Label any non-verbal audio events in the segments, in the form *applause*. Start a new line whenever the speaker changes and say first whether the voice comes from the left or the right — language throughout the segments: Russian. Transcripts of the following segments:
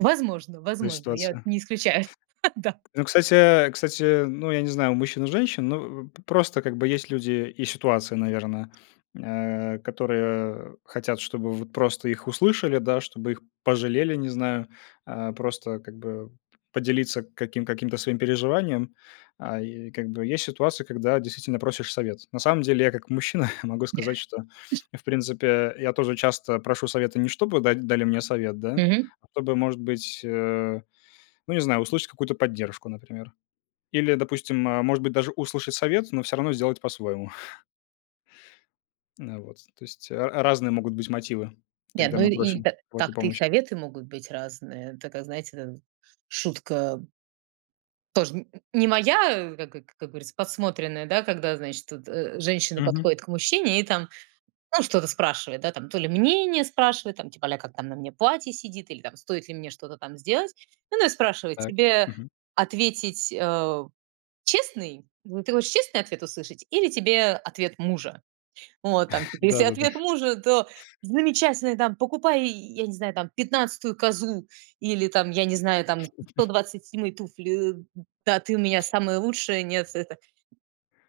right: Возможно,
left: В этой
right: возможно. Я
left: ситуации.
right: не исключаю, *chuckles* да.
left: Ну, кстати кстати, ну, я не знаю, у мужчин, у женщин, ну, п просто как бы есть люди и ситуации, наверное, э, которые, э, хотят, чтобы вот просто их услышали, да, чтобы их пожалели, не знаю. А, просто, как бы, п-поделиться каким каким-то своим переживанием. А, и как бы есть ситуации, когда действительно просишь совет. На самом деле я как мужчина *chuckles* могу сказать, что, в принципе, я тоже часто прошу советы не чтобы да дали мне совет, да,
right: Мгм.
left: а чтобы, может быть, э, ну, не знаю, услышать какую-то поддержку, например. Или, допустим, может быть, даже услышать совет, но всё равно сделать по-своему. *chuckles* Н э, вот, то есть ра разные могут быть мотивы,
right: Ни
left: когда
right: одной
left: мы
right: и
left: просим
right: та
left: у кого-то
right: так-то и
left: помощи.
right: советы могут быть разные. Такая, знаете, дэ шутка тоже н не моя, как э как говорится, подсмотренная, да, когда, значит, тут, э, женщина
left: Мгм.
right: подходит к мужчине и там, ну, что-то спрашивает, да, там то ли мнение спрашивает, там типа а-ля "Как там на мне платье сидит" или "Стоит ли мне что-то там сделать". Ну и спрашивает:
left: Так,
right: "Тебе
left: мгм.
right: ответить, э честный? Ты хочешь честный ответ услышать, или тебе ответ мужа?" Вот там,
left: *chuckles*
right: если
left: Да-да-да.
right: ответ мужа, то: "Замечательный", там, "Покупай", я не знаю, там: "15 козу" или, там, я не знаю, там: "сто
left: *chuckles*
right: двадцать седьмые туфли", э. "Да, ты у меня самая лучшая, нет, это"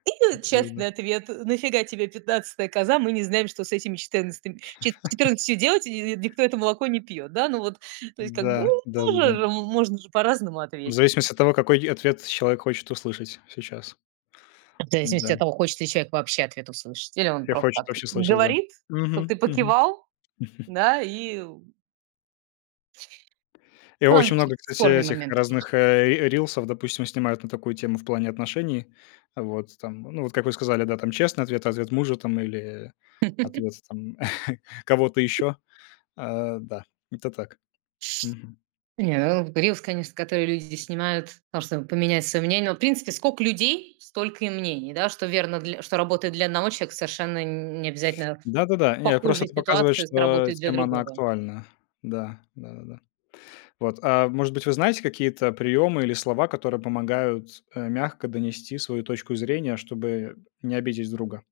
right: И честный
left: Да-да-да.
right: ответ: "На фига тебе 15 коза? Мы не знаем, что с этими четырнадцат четырндцатью делать, и
left: *laughs*
right: никто это молоко не пьет", да, ну, вот, то есть, как бы
left: Да.
right: тоже
left: Да-да-да.
right: же можно же по-разному
left: В
right: ответить.
left: зависимости от того, какой и ответ человек хочет услышать сейчас.
right: В зависимости
left: Да.
right: от того, хочется ли человек вообще ответ услышать, или он
left: Или
right: просто
left: хочет
right: так
left: вообще слышать, да.
right: говорит, чтобы ты
left: Мгм, мгм.
right: покивал,
left: *chuckles*
right: да, и Ой,
left: И очень
right: вообще
left: много,
right: это
left: кстати,
right: спорный
left: этих,
right: момент это конечно.
left: разных, э, р рилсов, допустим, снимают на такую тему, в плане отношений. Вот, там, ну, вот, как вы сказали, да, там, честный ответ, ответ мужа, там, или ответ, там, *chuckles* кого-то
right: *laughs*
left: еще. Э, да, это так. Мгм.
right: Не, э, рилс, конечно, который люди здесь снимают, там, чтобы поменять свое мнение. В принципе, сколько людей, столько и мнений. Да, что, верно, дл что работает для одного человека, совершенно н не обязательно в
left: Да-да-да. Не, это просто
right: похожей
left: это показывает,
right: ситуации
left: что
right: сработает для
left: тема, она
right: другого.
left: актуальна. Да. Да-да-да. Вот, а может быть, вы знаете какие-то приемы или слова, которые помогают, э, мягко донести свою точку зрения, чтобы не обидеть друга?